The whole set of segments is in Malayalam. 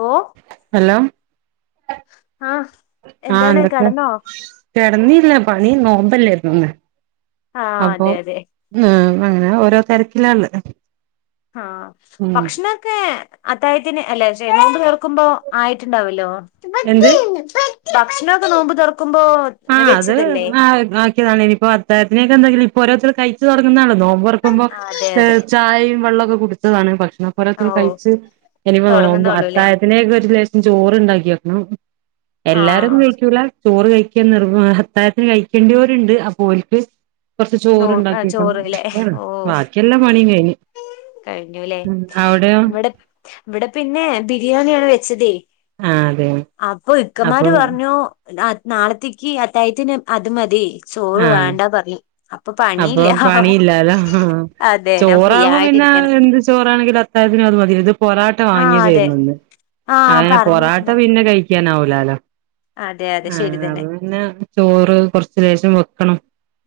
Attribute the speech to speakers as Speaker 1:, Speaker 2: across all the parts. Speaker 1: ഓ
Speaker 2: ഹലോ
Speaker 1: ആഹ്
Speaker 2: ആ
Speaker 1: എന്താണ്
Speaker 2: എന്തൊക്കെ
Speaker 1: കെടന്നോ
Speaker 2: കടന്നി പണി നോമ്പലായിരുന്നോ ഇന്ന്
Speaker 1: ആഹ അതെ അതെ
Speaker 2: അങ്ങനെ ഓരോ തിരക്കിലാന്ന്
Speaker 1: ആഹ ഭക്ഷണാക്കെ അത്തായത്തിന് അല്ലെ ഞണ്ട് വർക്കുമ്പോ ആയിട്ടുണ്ടാവല്ലോ
Speaker 2: എന്ത്
Speaker 1: ഭക്ഷണമക്കെ നോുമ്പോ തൊറ
Speaker 2: ആഹ് അത് ആക്കിയതാണ് ഇനിയിപ്പോ അത്തായത്തിനൊക്കെ എന്തെങ്കിലും ഇപ്പൊ ഓരോരുത്തർ കഴിച്ചച്ച് തുടങ്ങുന്നാണ് നോമ്പ്റക്കുമ്പോ
Speaker 1: ആഹ് അതെ അതെ
Speaker 2: ചായയും വെള്ളമൊക്കെ കുടിച്ചതാണ് പക്ഷെ അ പോലത്ത
Speaker 1: ഓഹ്
Speaker 2: കഴിച്ച്എനിപ്പോ നോ
Speaker 1: തൊടങ്ങുന്നൊള്ളൂല്ലേ
Speaker 2: അത്തായത്തിനേക്ക്ഒരു ലേശം ചോറ് ഉണ്ടാക്കി വെക്കണം എല്ലാരൊ
Speaker 1: ആഹ്
Speaker 2: ഒന്നും കഴിക്കൂല ചോറ് കഴിക്കാൻ നി ഹത്തായത്തിന് കഴിക്കേണ്ടിവരുണ്ട് അപോൽക്ക് കൊറച്ച്
Speaker 1: നോ ആ
Speaker 2: ചോറണ്ടാക്കിക്കണം
Speaker 1: ചോറ്ല്ലേ ഓഹ്
Speaker 2: ബാക്കിയെല്ലാം പണിയും കഴിഞ്
Speaker 1: കഴിഞ്ഞുല്ലേ ഇവിടെ ഇവിടെ പിന്നെ ബിരിയാണിയാണ് വെച്ചതേ
Speaker 2: ആഹ് അതെ
Speaker 1: അപ്പൊ
Speaker 2: അപ്പൊ
Speaker 1: ഇക്കന്മാര് പറഞ്ഞു നാളത്തേക്ക് അത്തായത്തിന് അത് മതി ചോറ്
Speaker 2: ആഹ്
Speaker 1: വേണ്ടാ പറഞ്ഞു
Speaker 2: അപ്പൊ പണിയില്ലാലോ
Speaker 1: അതെ ഞാൻ ഫ്രീ
Speaker 2: ചോറാകുമ്പോ പിന്നെ
Speaker 1: ആയിട്ടിരിക്കാണ്
Speaker 2: എന്ത് ചോറാണെങ്കിലും പിന്നെ എന്ത് ചോറാണെങ്കിലും അത്തായത്തിനും അത് മതി ഇത് പൊറാട്ട
Speaker 1: ആ അതെ
Speaker 2: വാങ്ങിയതായിരുന്നു ഒന്ന്
Speaker 1: ആ
Speaker 2: അങ്ങെ പൊറാട്ട
Speaker 1: പറഞ്ഞിട്ടുണ്ടായിരുന്നു
Speaker 2: പിന്നെ കഴിക്കാനാവുല ആ അ
Speaker 1: അതെ അതെ
Speaker 2: പിന്നെ
Speaker 1: ശരി തന്നെ
Speaker 2: അപ്പൊ പിന്നെ ചോറ് കൊറച്ച ലേശം വെക്കണം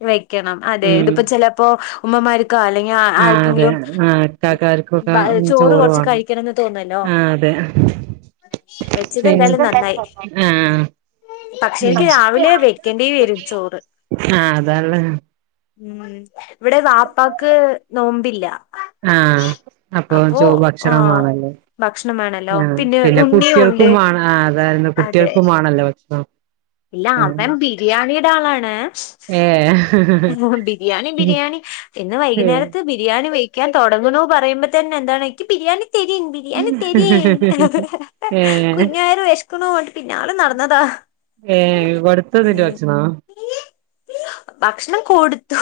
Speaker 1: വെക്കണം അതെ
Speaker 2: ഉം
Speaker 1: ഇതിപ്പോ ചിലപ്പോ ഉമ്മമാർ അല്ലെങ്കിൽ
Speaker 2: ആഹ് അതെ
Speaker 1: ആർക്കെങ്കിലും
Speaker 2: ആഹ് ഇക്കാക്കാർക്കൊക്കെ
Speaker 1: ചോറ് കുറച്ച്
Speaker 2: വേണം
Speaker 1: കഴിക്കണംന്ന് തോന്നല്ലോ
Speaker 2: ആഹ് അതെ
Speaker 1: വെച്ചത്
Speaker 2: പിന്നെ
Speaker 1: എന്തായാലും നന്നായി
Speaker 2: ആഹ
Speaker 1: പക്ഷെ എനിക്ക് രാവിലെ വെക്കേണ്ടി വരും ചോറ്
Speaker 2: ആഹ അതാള്ള
Speaker 1: ഉം ഇവിടെ വാപ്പാക്ക് നോമ്പില്ല
Speaker 2: ആഹ അപ്പൊ
Speaker 1: അപ്പോ ആഹ്
Speaker 2: ഭക്ഷണമാണല്ലേ
Speaker 1: ഭക്ഷണം വേണല്ലോ
Speaker 2: ആ പിന്നെ
Speaker 1: ഉണ്ണിയും ഉണ്ട്
Speaker 2: കുട്ടികൾക്കും മാണം ആ അതായിരുന്നു
Speaker 1: അതെ
Speaker 2: കുട്ടികൾക്കുംമാണല്ലോ ഭക്ഷണം
Speaker 1: ഇല്ല അവൻ ബിരിയാണിയുടെ ആളാണ്
Speaker 2: ഏ
Speaker 1: ബിരിയാണി ബിരിയാണി ഇന്ന് വൈകുന്നേരത്ത് ബിരിയാണി വ ക്ക്യാ തുടങ്ങുന്നൊ പറയുമ്പോ തന്നെ എന്താണ്ക്കിബിരിയാണി തെരീ ബിരിയാണി തെരീ
Speaker 2: ഏ
Speaker 1: കുഞ്ഞയർ വിശക്കുണ് പിന്നാലെ നടന്നതാ
Speaker 2: ഏർ വറുത്തതില്
Speaker 1: ഉം
Speaker 2: വച്ച്ണച്ഛനാ
Speaker 1: ഭക്ഷണം കൊടുത്തു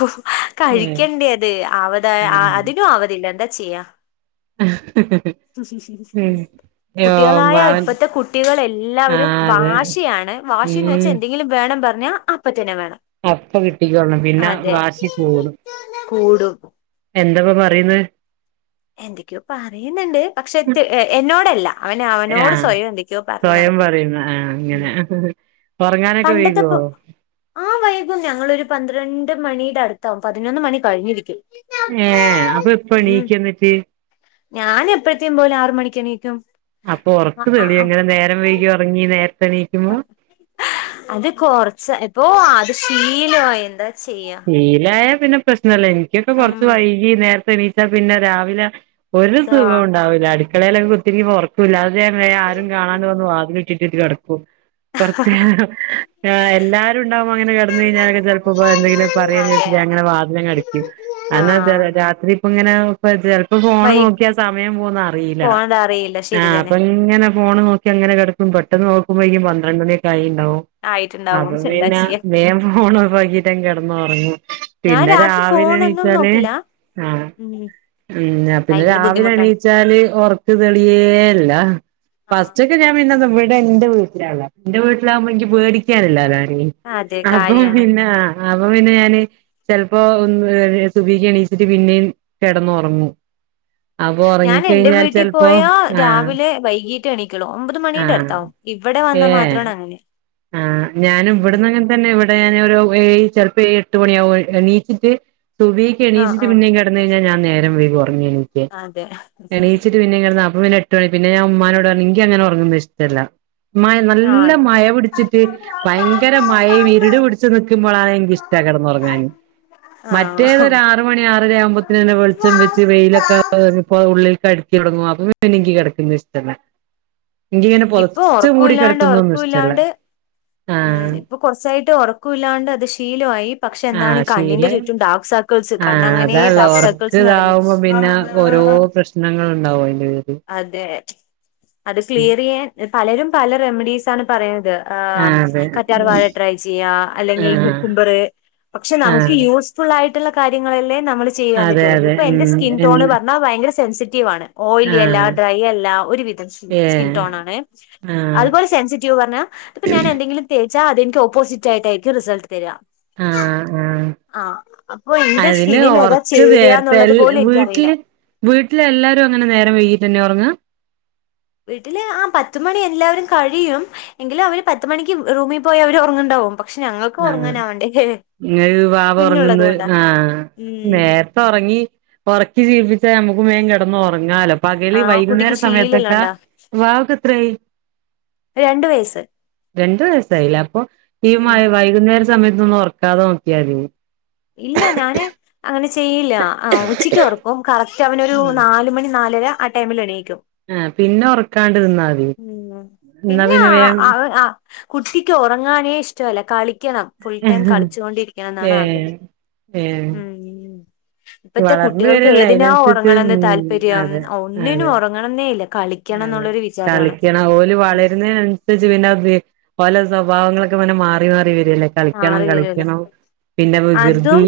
Speaker 2: ഏ
Speaker 1: കഴിക്കണ്ടേ അത് അവത അതിനും ആവതില്ല എന്താ ചെയ്യാ
Speaker 2: ഹിഹി ഉം
Speaker 1: കുട്ടികളായ ഇപ്പഴത്തെ കുട്ടികൾ
Speaker 2: ആ
Speaker 1: എല്ലാവരും
Speaker 2: അതെ
Speaker 1: വാശിയാണ് വാശിന്ന്
Speaker 2: ഉം
Speaker 1: വെച്ചാ എന്തെങ്കിലും വേണം പറ അപ്പ തന്നെ വേണം
Speaker 2: അപ്പ കിട്ടിക്കോള്ളണം പിന്നെ
Speaker 1: അതെ
Speaker 2: വാശിക്കൂടും
Speaker 1: കൂടും
Speaker 2: ന്തപ്പ പറയുന്നേ
Speaker 1: എന്തൊക്കോ പറയുന്നുണ്ട് പക്ഷെ എന്നോടല്ല അവന്
Speaker 2: ആഹ
Speaker 1: അവനോട് സ്വയം എന്തൊക്കെയോ പറഞ്ഞ്
Speaker 2: സ്വയം
Speaker 1: നടക്ക
Speaker 2: പറയുന്ന ആഹ
Speaker 1: ഉം
Speaker 2: അങ്ങനെ ഹ്‌ഹ് ഹ് ഉറങ്ങാനൊക്കെ വൈകോ
Speaker 1: പണ്ടത്തെപ്പോ ആ വൈകും ഞങ്ങളൊരു പന്ത്രണ്ട് മണിയുടെ അടുത്താവും പതിനൊന്ന് മണി കഴിഞ്ഞിരിക്കും
Speaker 2: ഏ അപ്പൊ ഇപ്പണീക്ക. ന്നിട്ട്
Speaker 1: ഞൻ എപ്പഴത്തേും പോലെ ആറ് മണിക്കെണീക്കും
Speaker 2: അപ്പൊ ഉറക്ക് തെളി എങ്ങനെ നേരം വൈകി ഉറങ്ങി നേ
Speaker 1: അത് കൊറച്ച് ഇപ്പൊ അത് ശീലമായി എന്താ ചെയ്യാ
Speaker 2: ശീലായ പിന്നെ പ്രശ്നല്ല എനിക്കൊക്കെ
Speaker 1: ഉം
Speaker 2: കൊറച്ച് വൈകി നേരത്തെ എനീച്ചാ പിന്നെ രാവിലെ ഒരു
Speaker 1: ദാ
Speaker 2: സുഖം ഉണ്ടാവില്ല അടുക്കളയിലൊക്കെ കുത്തിരിക്കുമ്പൊ ഒർക്ക് ല്ലാതായാൽ ആുരുംകാണാനെ ഞാൻ വാതില് ചറ്റ കുറച്ച് എല്ലാരും ഉണ്ടാവകുമ്പോ അങ്ങനെ കിടന്ന കഴിഞ്ഞാലൊക്കെ ചെപ്പോപ്പോ എന്തെങ്കിലും
Speaker 1: അതെ അതെ
Speaker 2: നെ വാം ക
Speaker 1: ആഹ്
Speaker 2: രാത്രി ഇങ്ങനെ ഇപ്പൊ ഫോണ്
Speaker 1: വൈ
Speaker 2: നോക്കിയാ സമയം പോന്ന അറിയില്ല
Speaker 1: പോണത് അറിയില്ല
Speaker 2: ആ
Speaker 1: ശരി തന്നെ
Speaker 2: അപ്പൊ ഇങ്ങനെ ഫോണ് നോക്കി അങ്ങനെ കിടക്കും പെട്ടന്ന് നോ കുമ്പനി പന്ത്രണ്ട് മണിയൊക്കെ ആയിണ്ടാവും
Speaker 1: ആയിട്ടുണ്ടാവും
Speaker 2: അപ്പ
Speaker 1: എന്താ
Speaker 2: പിന്നെ
Speaker 1: ചെയ്യാ
Speaker 2: വേം ഫോൺ ഓഫാകീട്ട് കെ ന്ന് ഉറങ്ങും
Speaker 1: ഞാൻ
Speaker 2: പിന്നെ
Speaker 1: രാത്രി
Speaker 2: രാവിലെ
Speaker 1: ഫോണൊന്നും
Speaker 2: എണീച്ചാല്
Speaker 1: നോക്കില്ല
Speaker 2: ആ
Speaker 1: ഉം
Speaker 2: ഉം പിന്നെ
Speaker 1: ഭയങ്കര
Speaker 2: രാവിലെ
Speaker 1: ബുദ്ധിമുട്ടാണ്
Speaker 2: എണീച്ചാല് ഉറക്ക് തെളിയേ ഇല്ല
Speaker 1: ആഹ്
Speaker 2: ഫസ്റ്റ് ഒക്കെ ഞാൻ പിന്നമ്മടെ എന്റെ വീട്ടിലാ എന്റെ വീട്ടിലാകുമ്പോ എനിക്ക് പേടിക്കാനില്ലല്ലോ
Speaker 1: അതെ
Speaker 2: അപ്പം
Speaker 1: കാര്യാണ്
Speaker 2: പിന്നെ അപ്പൊ പിന്നെ ഞാന് ചെലപ്പോ ഒന്ന് സുഭീക്ക് എണീച്ചിട്ട് പിന്നേ കിടന്ന് ഉറങ്ങു
Speaker 1: ഞാൻ എന്റെ വീട്ടിൽ പോയാ
Speaker 2: ആഹ്
Speaker 1: രാവിലെ വൈകീ റ്റ മണിക്കുള്ളൂ ഒമ്പത് മണിൻ്റെ
Speaker 2: ആഹ്
Speaker 1: അടുത്താവും ഇവിടെ വന്നാൽ മാത്രമാണ് അങ്ങനെ
Speaker 2: ആ ഞാനും
Speaker 1: ഉം
Speaker 2: ഇവിടുന്നങ്ങ തന്നെ ഇവിടെ ഞാൻ ഒരു ഏഴ് ചെൽപ്പ എട്ട് മണിയാവും എനീച്ചിട്ട് സുബീക്ക്
Speaker 1: ആഹ്
Speaker 2: എണീച്ചിട്ട്
Speaker 1: ആഹ്
Speaker 2: പിന്നെ കെടന്നു കഴിഞ്ഞാ ഞാൻ നേരം വൈകും ഒ ഒന്ന് എണീക്കാൻ
Speaker 1: അതെ
Speaker 2: പിന്നെ എണീച്ചിട്ട് പിന്നേം കിടന്നാൽ അെ എട്ട് മണി പിന്നെ ഞാൻ മ്മന്നെ മ്മന്നെ എട്ട് മണി പിന്നെ ഞാൻ ഉമ്മാനോട് പറഞ്ഞ് ഇങ്കി അങ്ങനെ ഉറങ്ങുന്നുന്നത് ഇഷ്ടമല്ല ഉമ്മ നല്ല
Speaker 1: ആഹ് അതെ
Speaker 2: മഴ പിടി ച്ച് ഭയങ്കര മഴ വിരുട് പിടിച്ച് നിക്കുമ്പോളാണ് എനിക്ക് ഇഷ്ട കിടന്നുറങ്ങാൻ മറ്റേത്
Speaker 1: ആഹ്
Speaker 2: ഒരു ആറ് മണി ആറര ആവുമ്പോത്തന്നെ വെളിച്ചം വെച്ച് വെയിലൊക്കെ [unintelligible] ഉള്ളിൽക്ക് അടിക്ക് തുടങ്ങും അപ്പൊ പിന്നെ എനിക്ക് കിടക്കുന്നത് ഇഷ്ടല്ല എങ്കിങ്ങനെ
Speaker 1: ഇപ്പൊ
Speaker 2: പൊതച്ച് മൂടി
Speaker 1: ഉറക്കമില്ലാണ്ട്
Speaker 2: കിടക്കുന്നൊന്നും ഇഷ്ടല്ല
Speaker 1: ഉറക്കമില്ലാണ്ട് ഉം
Speaker 2: ആഹ്
Speaker 1: ഇപ്പൊ കുറച്ചായിട്ട് ഉറക്കില്ലാണ്ട് അത് ശീലമായി പക്ഷെ എന്താണ്
Speaker 2: ആഹ്
Speaker 1: ഈ കണ്ണിന്റെ
Speaker 2: ശീലായി
Speaker 1: ചുറ്റും ടാ സർക്കിൾസ് കണ്ണ്
Speaker 2: ആഹ്
Speaker 1: അങ്ങനെ
Speaker 2: അതാള്ള
Speaker 1: ഡാർക്ക്
Speaker 2: ഒർക്ക്
Speaker 1: സർക്കിൾസ് നിറഞ്ഞു
Speaker 2: ഇതാവുമ്പോ പിന്നെ ഓരോ പ്രശ്നങ്ങൾ ഉണ്ടാവും അതിന്റെ
Speaker 1: അതെ അത് ക്ലിയർ ചെയ്യാൻ പലരും പല റെമഡീസ് ആണ് പറയ ത് ആ
Speaker 2: പേരിൽ ആഹ് അതെ
Speaker 1: കറ്റാർ വാഴ ട്രൈ ചെയ്യ അല്ലെങ്കിൽ
Speaker 2: ആഹ്
Speaker 1: കുക്കുമ്പറ് പക്ഷെ
Speaker 2: ആഹ്
Speaker 1: നമുക്ക് യൂസ്ഫുൾ ആയിട്ട് ട്ടുള്ള കാര്യങ്ങളല്ലേ നമ്മള് ചെയ്യാൻ
Speaker 2: അതെ
Speaker 1: പറ്റയുള്ളൂ
Speaker 2: അതെ
Speaker 1: ഇപ്പൊ
Speaker 2: ഉം
Speaker 1: എന്റെ സ്കിൻ ടോൺ
Speaker 2: എന്ന്
Speaker 1: പറഞ്ഞ ഭയങ്കര സെൻസിറ്റീവ് ആണ് എല്ല
Speaker 2: ആഹ്
Speaker 1: ഡ്രൈ അല്ല ഒരു വിധം സ്കിൻ
Speaker 2: ഏഹ്
Speaker 1: ടോൺ ആണേ
Speaker 2: ആഹ്
Speaker 1: അതുപോലെ സെൻസിറ്റീവ് പറഞ്ഞ ഇപ്പ ഞാന് എന്തെങ്കിലും തേച്ചാ അതെനി ഓപ്പോസിറ്റയിട്ടായിരിക്കും റിസൾട്ട് തരിക
Speaker 2: ആ ആ
Speaker 1: ആ അപ്പൊ എന്റെ
Speaker 2: അതിന്
Speaker 1: സ്കിന്നിന് ഏതാ
Speaker 2: ഉറക്ക്
Speaker 1: ചേരുക
Speaker 2: നേർത്തെ
Speaker 1: എന്നുള്ളത്
Speaker 2: എല്ല
Speaker 1: പോലും എനിക്കറിയില്ല
Speaker 2: വീട്ടില് വീട്ടിലെ എല്ലാരും അങ്ങനെ നേരം വഴകിട്ട തന്നെ ഓർങ്ങ
Speaker 1: വീട്ടില് ആ പത്തുമണി എല്ലാവരും കഴിയും എങ്കിലും അവര് പത്തുമണിക്ക് റൂമിൽ പോയി അവര് ഉറങ്ങണ്ടാവും പക്ഷെ ഞങ്ങൾക്ക് ഉറങ്ങാന ആവണ്ടേ
Speaker 2: ങ്ങൾക്ക് വാവ ഉറങ്ങുന്നത് ആ
Speaker 1: ഉം
Speaker 2: നേരത്തെ ഉറങ്ങി ഉറക്കി ശീലി പേ നമുക്ക് മേൻ കിടന്ന് ഉറങ്ങാലോ പകല്
Speaker 1: ആ
Speaker 2: വൈകുന്നേര
Speaker 1: കുട്ടിക്ക് ശീലല്ല
Speaker 2: സമയത്തൊക്കെ
Speaker 1: ഉണ്ടാ
Speaker 2: വാക്ക് എത്രയായി
Speaker 1: രണ്ട് വയസ്സ്
Speaker 2: രണ്ടു വയസായില്ല അപ്പൊ
Speaker 1: ഉം
Speaker 2: ഈമായ എ സമയത്ത് ഒന്നും ഉറക്കാതെ നോക്കിയാതി
Speaker 1: ഇല്ല ഞാന് അങ്ങനെ ചെയ്യില്ല ആ ഉച്ചക്ക് ഉറക്കും കറ പക്ഷെ അവനൊരു
Speaker 2: ഉം
Speaker 1: നാല് മണി നാലര ആ ടൈമിൽ എണീ
Speaker 2: ആ പിന്നെ ഉറക്കാണ്ടിരുന്ന
Speaker 1: ഉം പിന്നെ കുട്ടിക്ക് ആ ആ ഉറങ്ങാനേ ഇഷ്ടമല്ല കളി കണം ഫുൾ ടൈം കളിച്ചുകൊണ്ടിരിക്കണം എന്നാണ്
Speaker 2: ഏ
Speaker 1: ആഗ്രഹം
Speaker 2: ഏ
Speaker 1: ഉം ഇപ്പത്തെ
Speaker 2: വളർന്ന്
Speaker 1: കുട്ടികൾക്ക്
Speaker 2: വരല്ലേ
Speaker 1: ഏതിനാ
Speaker 2: അതിനനുസരിച്ച് ഉം
Speaker 1: ഉറങ്ങണന്ന് താല്പര്യം
Speaker 2: അതെ
Speaker 1: ഒന്നിനും
Speaker 2: അതെ
Speaker 1: ഉറങ്ങണന്നേ ഇല്ല കളിക്കാ ണം
Speaker 2: അതെ
Speaker 1: എന്നരു വിച
Speaker 2: കളിക്കണം ഓലെ വളരുന്ന അനുസരിച്ച് പിന്നെ ഓലേ സ്വഭാവങ്ങളൊക്കെ പിന്നെ മാറി മാറി വരും
Speaker 1: ആ അറല്ലല്ലേ
Speaker 2: പിന്നെ
Speaker 1: അതും
Speaker 2: വികൃതി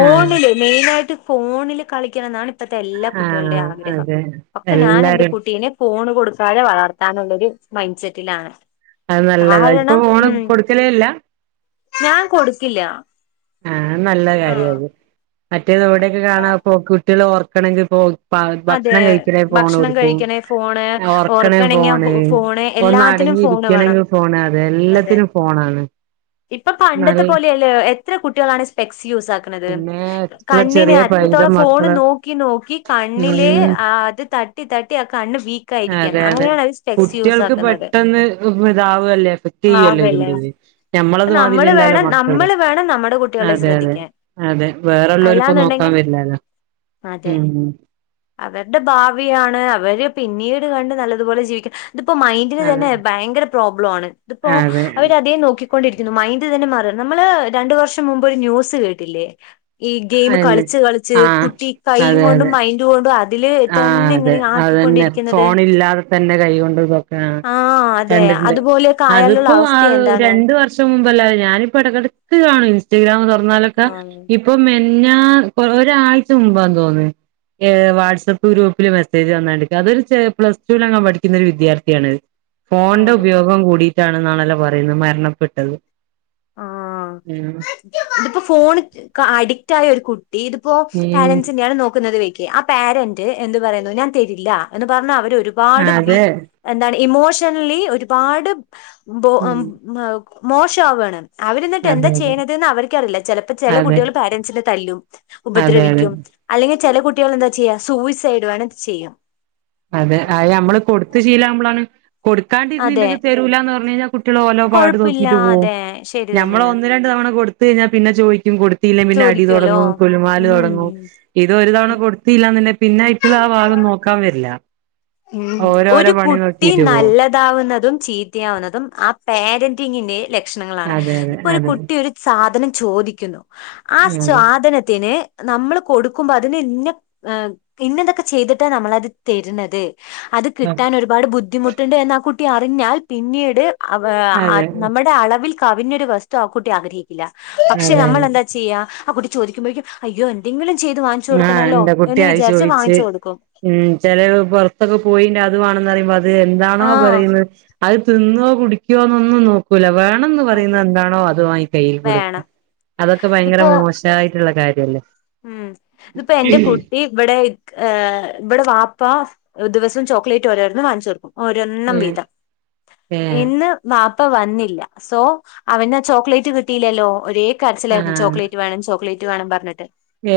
Speaker 2: ആ
Speaker 1: മെയിനായിട്ട് ഫോണിൽ കളിക്കണം എന്നാണ് ഇപ്പഴത്തെ എല്ലാ
Speaker 2: ആ
Speaker 1: കുട്ടികളുടെയും ആഗ്രഹം
Speaker 2: അതെ
Speaker 1: പക്ഷെ ഞാൻ എന്റെ
Speaker 2: എല്ലാരും
Speaker 1: കുട്ടീനേ ഫോണ് കൊടുക്കാതെ വളർത്താനുള്ളരു മൈൻഡ് സെറ്റിലാണ്
Speaker 2: അത് നല്ലതാ ഇപ്പൊ
Speaker 1: കാരണം
Speaker 2: ഫോണ്
Speaker 1: ഉം
Speaker 2: കൊടുക്കലേല്ല
Speaker 1: ഞാൻ കൊടുക്കില്ല
Speaker 2: ആ നല്ല
Speaker 1: ആ
Speaker 2: കാര്യ അത് മറ്റേത് എവിടെക്കെ കാണാ പോ കുട്ടികൾ ഓർക്കണെങ്കി പോ
Speaker 1: അതെ
Speaker 2: ഭക്ഷണം കഴിക്കണേ പോണ്
Speaker 1: ഭക്ഷണം
Speaker 2: കൊടുക്കും
Speaker 1: കഴിക്കണേ ഫോണ്
Speaker 2: ഉറക്കണേ
Speaker 1: ഉറക്കണെങ്കി
Speaker 2: പോണ്
Speaker 1: ഫോണ്
Speaker 2: ഒന്നാ
Speaker 1: എല്ലാത്തിനും ഫോണ് വേണം
Speaker 2: അടങ്ങിരിക്കണമെങ്കിൽ ഫോണാണ്
Speaker 1: അതെ
Speaker 2: എല്ലാത്തിനും ഫോൺ ആണ്
Speaker 1: ഇപ്പൊ പണ്ടത്തെ പോലെ അല്ല ഇത്ര കുട്ടികളാണ് സ്പെക്സ് യൂസ് ആക്കുന്നത്
Speaker 2: പിന്നെ എത്ര
Speaker 1: കണ്ണിന്
Speaker 2: ചെറിയ
Speaker 1: അത്രത്തോളം
Speaker 2: പൈതം
Speaker 1: ഫോൺ
Speaker 2: മക്കള്
Speaker 1: നോക്കി നോക്കി കണ്ണില്
Speaker 2: ഉം
Speaker 1: അത് തട്ടി തട്ടി കണ്ണ് വീക്കായിരിക്കാണ്
Speaker 2: അതെ അതെ
Speaker 1: അങ്ങനെയാണ് അത് സ്പെക്സ് യൂസ്
Speaker 2: കുട്ടികൾക്ക്
Speaker 1: ആക്കുന്നത്
Speaker 2: പെട്ടെന്ന് ഇതാവല്ലേ എഫക്ട് ചെയ്യല്ലോ
Speaker 1: ആവല്ലേ
Speaker 2: ണ്ടേത് ഞമ്മളത്
Speaker 1: അപ്പൊ നമ്മള്
Speaker 2: മാതിരില്ലല്ലോ
Speaker 1: വേണം
Speaker 2: മക്കള്
Speaker 1: നമ്മള് വേണം നമ്മുടെ കുട്ടികളെ
Speaker 2: അതെ അതെ
Speaker 1: ശ്രദ്ധിക്കാൻ
Speaker 2: അതെ വേറെള്ളവരി ഇപ്പോ നോക്കാ വരില്ലാല്ലോ
Speaker 1: അതെ അവരുടെ ഭാവിയാണ് അവര് പിന്നീട് കണ്ട് നല്ലതുപോലെ ജീവിക്ക ഇതിപ്പോ മൈൻഡന്
Speaker 2: അതെ
Speaker 1: തന്നെ ഭയങ്കര പ്രോബ്ലം ആണ് ഇതിപ്പോ
Speaker 2: അതെ
Speaker 1: അവര് അതെ നോക്കി കൊണ്ടിരിക്കുന്നു മൈൻ്റ് തന്നെ മാറി നമ്മള് രണ്ടു വർഷം മുമ്പ് ഒരു ന്യൂസ് കേട്ടില്ലേ ഈ ഗെയിം
Speaker 2: അതെ
Speaker 1: കളിച്ച് കളിച്ച് കുട്ടി കൈയും കൊണ്ടും മൈൻഡ് കൊണ്ടും അതില്
Speaker 2: ആ
Speaker 1: തന്നെ
Speaker 2: അതെ
Speaker 1: ഇങ്ങനെ
Speaker 2: അത് തന്നെ
Speaker 1: ആക്കിക്കൊണ്ടിരിക്കുന്നത്
Speaker 2: ഫോണ് ഇല്ലാതെ തന്നെ കൈകൊണ്ടതൊക്കെയാണ്
Speaker 1: ആഹ് അതെ
Speaker 2: കണ്ട്
Speaker 1: അതുപോലെയൊക്കെ ആയാലുള്ള
Speaker 2: അതിപ്പോ
Speaker 1: അവസ്ഥ എന്താണ്
Speaker 2: രണ്ട് മുൻപുള്ള കാര്യം ഞാനിപ്പ ഇടക്കിടക്ക് കാണും ഇൻസ്റ്റഗ്രാം തുറന്നാലൊക്കെ ഇപ്പൊ പിന്ന ഒരാഴ്ച മുമ്പാ തോന്നുന്നത് വാഡ്‌സ് വാട്സപ്പ് ഗ്രൂപ്പില് മെസേജ് വന്നതണ്ട് അത് ഒരു ചെറി പ്ലസ് ടുവിൽ അങ്ങാണ്ട പഠിക്കുന്നെരു വിദ്യാത്ഥിയാണ് ഫോണിന്റെ
Speaker 1: ആഹ്
Speaker 2: ഉപയോഗം കൂടിട്ടാണന്നാണല്ലോ പറയുന്നത് മരണപ്പെട്ടത്
Speaker 1: ആ
Speaker 2: ഉം
Speaker 1: ഇതിപ്പോ ഫോൺ അഡിക്റ്റ് ആയ ഒരു കുട്ടി ഇതിപ്പോ
Speaker 2: ഉം
Speaker 1: പാരൻ്റസ് തന്നെയാണ് നോക്കുന്നത് വെക് ആ പാരന്റ് എന്ത് പറയുന്നു ഞാൻ തരില്ല എന്ന് പറഞ്ഞ അവര് ഒരുപാട് വി
Speaker 2: അതെ
Speaker 1: എന്താണ് ഇമോഷണലി ഒരുപാട്
Speaker 2: ഉം
Speaker 1: മോശവയാണ് അവർ എന്നിട്ട് എന്താ
Speaker 2: അതെ അതെ
Speaker 1: ചെയ്യണതന്ന് അവർക്ക്റിയില്ല ചിലപ്പോ ചില
Speaker 2: അതെ
Speaker 1: കുട്ടികൾ പാരൻറ്സിന്റെ തല്ലും
Speaker 2: അതെ അതെ
Speaker 1: ഉപദ്രവിക്കും അല്ലെങ്കിൽ ചില കുട്ടികൾ എന്താ ചെയ്യാ സൂയിസൈഡ് വേണം ചെയ്യാം
Speaker 2: അതെ അത് നമ്മള് കൊടുത്തു ശീലം നമ്മളാണ് കൊടുക്കാണ്ടിരുന്ന
Speaker 1: അതെ
Speaker 2: എന്തെങ്കില തരൂലന്ന് പറഞ്ഞഞ് കഴിഞ്ഞാൽ കുട്ടികള് ഓലോ പാട്
Speaker 1: കൊഴപ്പില്ല
Speaker 2: നോക്കിയിട്ട് പോകും
Speaker 1: അതെ ശരി
Speaker 2: ഞമ്മള്
Speaker 1: തന്നെയാണ്
Speaker 2: ഒന്ന് രണ്ട് തവണ കൊടുത്ത് കഴിഞ്ഞാൽ പിന്നെ ചോദിക്കും കൊ ത്തിയില്ല പിന്നെ അടി
Speaker 1: ചോദിക്കുവല്ലോ
Speaker 2: തുടങ്ങും കുലുമാല് തുടങ്ങും
Speaker 1: ഉം
Speaker 2: ഇത് ഒരു തവണ കൊടുത്തില്ലന്ന്ന്നെ പിന്നെ ഇപ്പൾ ആ ഭാഗം നോക്കാൻ വരില്ല
Speaker 1: ഉം
Speaker 2: ഓരോരോ
Speaker 1: ഒരു
Speaker 2: പണി
Speaker 1: കുട്ടി
Speaker 2: നോക്കിട്ട് പോവും
Speaker 1: നല്ലതാവുന്നതും ചീത്തയാവുന്നതും ആ പേരൻ്റ് ങ്ങിന്റെ ലക്ഷണങ്ങളാണ്
Speaker 2: അതെ
Speaker 1: ഇപ്പോ ഒരു
Speaker 2: അതെ
Speaker 1: കുട്ടി ഒരു സാധനം ചോദിക്കുന്നു ആ
Speaker 2: അതെ അതെ
Speaker 1: സ്വാദനത്തിന് നമ്മള് കൊടുക്കുമ്പോ അതിന് ഇന്ന ഇന്നെന്തൊക്കെ ചെയ്തിട്ടാണ് നമ്മളത് തരുന്നത് അത് കിട്ടാൻ ഒരുപാട് ബുദ്ധിമുട്ടുണ്ട് എന്ന ആ കുട്ടി അറിഞ്ഞാൽ പിന്നീട് അവ
Speaker 2: അതെ
Speaker 1: നമ്മുടെ അളവിൽ കവിഞ്ഞൊരു വസ്തു ആ കൂട്ടി ആഗ്രഹിക്കൂല പക്ഷെ
Speaker 2: അതെ
Speaker 1: നമ്മൾ
Speaker 2: അതെ
Speaker 1: എന്താ ചെയ്യാ ആ കുട്ടി ചോദിക്കുമ്പോഴേക്കും അയ്യോ എന്തെങ്കിലും ചെയ്ത് വാങ്ങിച്ചു
Speaker 2: ആഹ്
Speaker 1: കൊടുക്കണല്ലോ
Speaker 2: ഇണ്ട് കുട്ടി
Speaker 1: എന്ന്
Speaker 2: അത്
Speaker 1: വിചാരിച്ച്
Speaker 2: ചോയിച്ച്
Speaker 1: വാങ്ങിച്ചു കൊടുക്കും
Speaker 2: ഉം ചില പുറത്തൊക്കെ പോയി് അത് വേണെന്ന് പറയുമ്പോ അത് എന്താണോ
Speaker 1: ആ
Speaker 2: പറയുന്നത് അത് തിന്നോ കുടിക്കുവോന്നൊന്നും നോക്കൂല്ല വേണംന്ന്
Speaker 1: ഓക്കെ
Speaker 2: പറയുന്നത് എന്താണോ അത് വാങ്ങിക്കും കയ്യിൽ
Speaker 1: വേണം
Speaker 2: കൊടുക്കുക അതൊക്കെ ഭയങ്കര
Speaker 1: ഇതിപ്പോ
Speaker 2: മോശമായിട്ടുള്ള കാര്യല്ലേ
Speaker 1: ഉം ഇതിപ്പോ എന്റെ കുട്ടി ഇവിടെ ഇവിടെ വാപ്പ ദിവസം ചോക്ലേറ്റ് ഓരോരുന്ന് വാങ്ങിച്ചുർക്കും ഒരെണ്ണം
Speaker 2: ഏഹ്
Speaker 1: വീതം
Speaker 2: ഏഹ്
Speaker 1: ഇന്ന് വാപ്പ ഇപ്പൊ വന്നില്ല സോ അവന് ചോക്ലേറ്റ് കിട്ടില്ലല്ലോ ഒരേ കരച്ചിലാരുന്നു
Speaker 2: ആഹ്
Speaker 1: ചോക്ലേറ്റ് വേണം ചോക്ലേറ്റ് വേണം പറഞ്ഞിട്ട്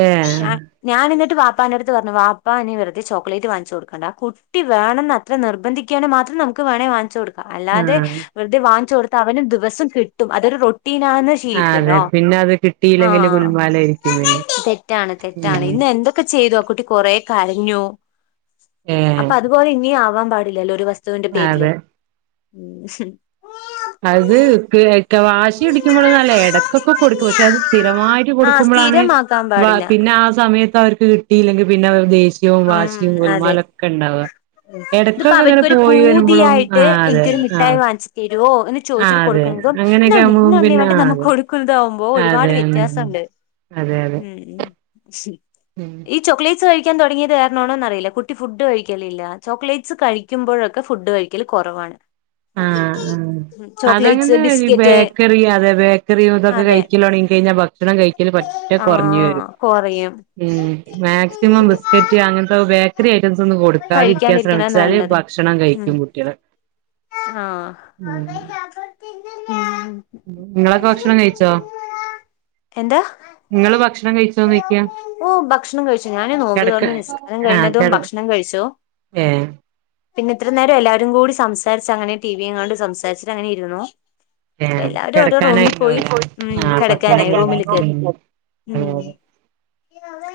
Speaker 2: ഏഹ്
Speaker 1: ഞാൻ വാപ്പാൻ്റെടുത്ത് പറഞ്ഞു വാപ്പാ ഇനി വെറുതെ ചോക്ലേറ്റ് വാങ്ങിച്ച് കൊടുക്കണ്ട കുട്ടി വേണംന്ന് അത്ര നിർബന്ധിക്കുകാണ് മാത്രം നമുക്ക് വേണേൽ വാങ്ങിച്ച് കൊടുക്കാം അല്ലാതെ
Speaker 2: ആഹ്
Speaker 1: വെുതെ വാങ്ങിച്ച് കൊടുത്തു അവന് ദിവസം കിട്ടും അതൊരു റൊ ട്ടീനാന്ന് ശീലിക്കല്ലോ
Speaker 2: അതെ പിന്നെ അത് കിട്ടിയില്ലെങ്കില്
Speaker 1: ആഹ്
Speaker 2: ഗുൽമാലായിരിക്കും പിന്നെ
Speaker 1: തെറ്റാണ് തെറ്റാണ്
Speaker 2: ഉം
Speaker 1: ഇന്ന് എന്തൊക്കെ ചെയ്തു ആ കുട്ടി കൊറെ കഴഞ്ഞു
Speaker 2: ഏഹ്
Speaker 1: അപ്പൊ അതുപോലെ ഇനിയും ആവാൻ പാടില്ലല്ലോ ഒരു വസ്തുവിന്റെ
Speaker 2: അതെ
Speaker 1: പേരില് ഉ ശരി [unintelligible]
Speaker 2: അത് െ വാശി പിടിക്കുമ്പോൾ നല്ല ഇടയ്ക്കൊക്കെ കൊടുക്കും പക്ഷെ അത് സ്ഥിരമായിട്ട്
Speaker 1: ആഹ്
Speaker 2: കൊടുക്കുമ്പോഴാണ്
Speaker 1: സ്ഥിരമാക്കാൻ പാടില്ല
Speaker 2: പിന്നെ ആ സമയത്ത് അവർക്ക് കിട്ടിയില്ലെങ്കിൽ പിന്നെ അവദ്ദേ ശ്യവും വാശിയും ഗൽമാലൊക്കെ ഉണ്ടാവുക
Speaker 1: അപ്പോൊ
Speaker 2: ഇടക്കൊക്കെ ഇങ്ങനെ
Speaker 1: അവർക്കൊരു
Speaker 2: പോയി വരുമ്പോഴും ആ
Speaker 1: പൂതിയായിട്ട്
Speaker 2: അതെ
Speaker 1: എനിക്കൊരു
Speaker 2: ആ
Speaker 1: മിഠായി വാങ്ങിച്ചിട്ട ോ എന്ന്
Speaker 2: ആ
Speaker 1: ചോദിച്ചിട്ട്
Speaker 2: അതെ
Speaker 1: കൊടുക്കുന്നത്
Speaker 2: അങ്ങനെയൊക്കെ
Speaker 1: ഇ
Speaker 2: ആകുമ്പോം
Speaker 1: ഇാണ്ടി
Speaker 2: പിന്നെ
Speaker 1: വണ്ടി
Speaker 2: ആ
Speaker 1: നമ്മുക്ക്
Speaker 2: അതെ
Speaker 1: കൊടുക്കുന്നത ആാവുമ്പോ ഒരുപാട്
Speaker 2: അതെ ഉം
Speaker 1: വ്യത്യാസംുണ്ട്
Speaker 2: അതെ അതെ
Speaker 1: ഉ
Speaker 2: ഉം
Speaker 1: ഈ ചോക്ലേറ്റ്സ് കഴിക്കാൻ തു തുടങ്ങിയത് കാരണോന്ന് അറിയില്ല കുട്ടി ഫുഡ് കഴിക്കലില്ല ചോക്ലേറ്റ്സ് കഴിക്കുമ്പോഴൊക്കെ ഫുഡ് കഴിക്കല് കുറവാണ്
Speaker 2: ആഹ ഉ
Speaker 1: ചോക്ലേറ്റ്സ്
Speaker 2: അതങ്ങനെ ഈ
Speaker 1: ബിസ്ക്കറ്റ്
Speaker 2: ബേക്കറി അതെ ബേക്കറ ഇതൊക്കെ
Speaker 1: അതെ
Speaker 2: കഴിക്കലോണെങ്ക കഴിഞ്ഞാൽ ഭക്ഷണം കഴ എൽ പറ്റ കുറഞ്ഞ
Speaker 1: ആഹ്
Speaker 2: വരും
Speaker 1: കൊറയും
Speaker 2: ഉം മാക്സിമം ബിസ്ക്കറ്റ് അങ്ങനത്തെ ബേക്കറി ഐറ്റംസ് ഒന്നും കൊടുക്കാതിരിക്കാൻ
Speaker 1: കഴിക്കാണ്ടിരിക്കണ
Speaker 2: ശ്രമിച്ചാല്
Speaker 1: നല്ലത്
Speaker 2: ഭക്ഷണം കഴിക്കും കുട്ടികള് ഉം
Speaker 1: ആഹ
Speaker 2: നിങ്ങളൊക്കെ ഭക്ഷണം കയിിച്ചോ
Speaker 1: എന്താ
Speaker 2: നിങ്ങള് ഭക്ഷണം കഴിച്ച തോന്നിക്കയാ
Speaker 1: ഓ ഭക്ഷണം കഴിച്ചോ ഞാനേ നോമ്പ് തറർന്ന് നിസ്കാരം കഴിഞ്ഞതും ഭക്ഷണം കഴിച്ചോ
Speaker 2: ആഹ
Speaker 1: പിന്നെ ഇത്ര നേരം എല്ലാരും കൂടി സംസാരിച്ച അങ്ങനെ ടിവിയും കൊണ്ട് സംാരിച്ചിട്ട അങ്ങനെ ഇരുന്നോ
Speaker 2: ഏ
Speaker 1: ഇപ്പ എല്ലാവരും ഓരോ റൂമിൽ പോയി
Speaker 2: കിടക്കാനായിണ്ടാവൂലേ
Speaker 1: ഉ
Speaker 2: ആ പത്ത് മണി
Speaker 1: കിടക്കാനായി റൂമിൽ കേറി ഉം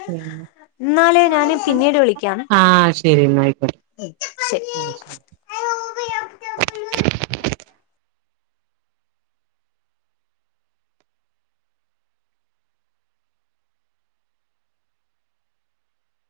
Speaker 2: പി
Speaker 1: എന്നല് ഞാന് പിന്നീട് വിളിക്കാം
Speaker 2: ശരി എന്നാ ആയിക്കോട്ടെ
Speaker 1: ശരി
Speaker 2: ആ ശരി
Speaker 1: അ [unintelligible]
Speaker 2: [unintelligible]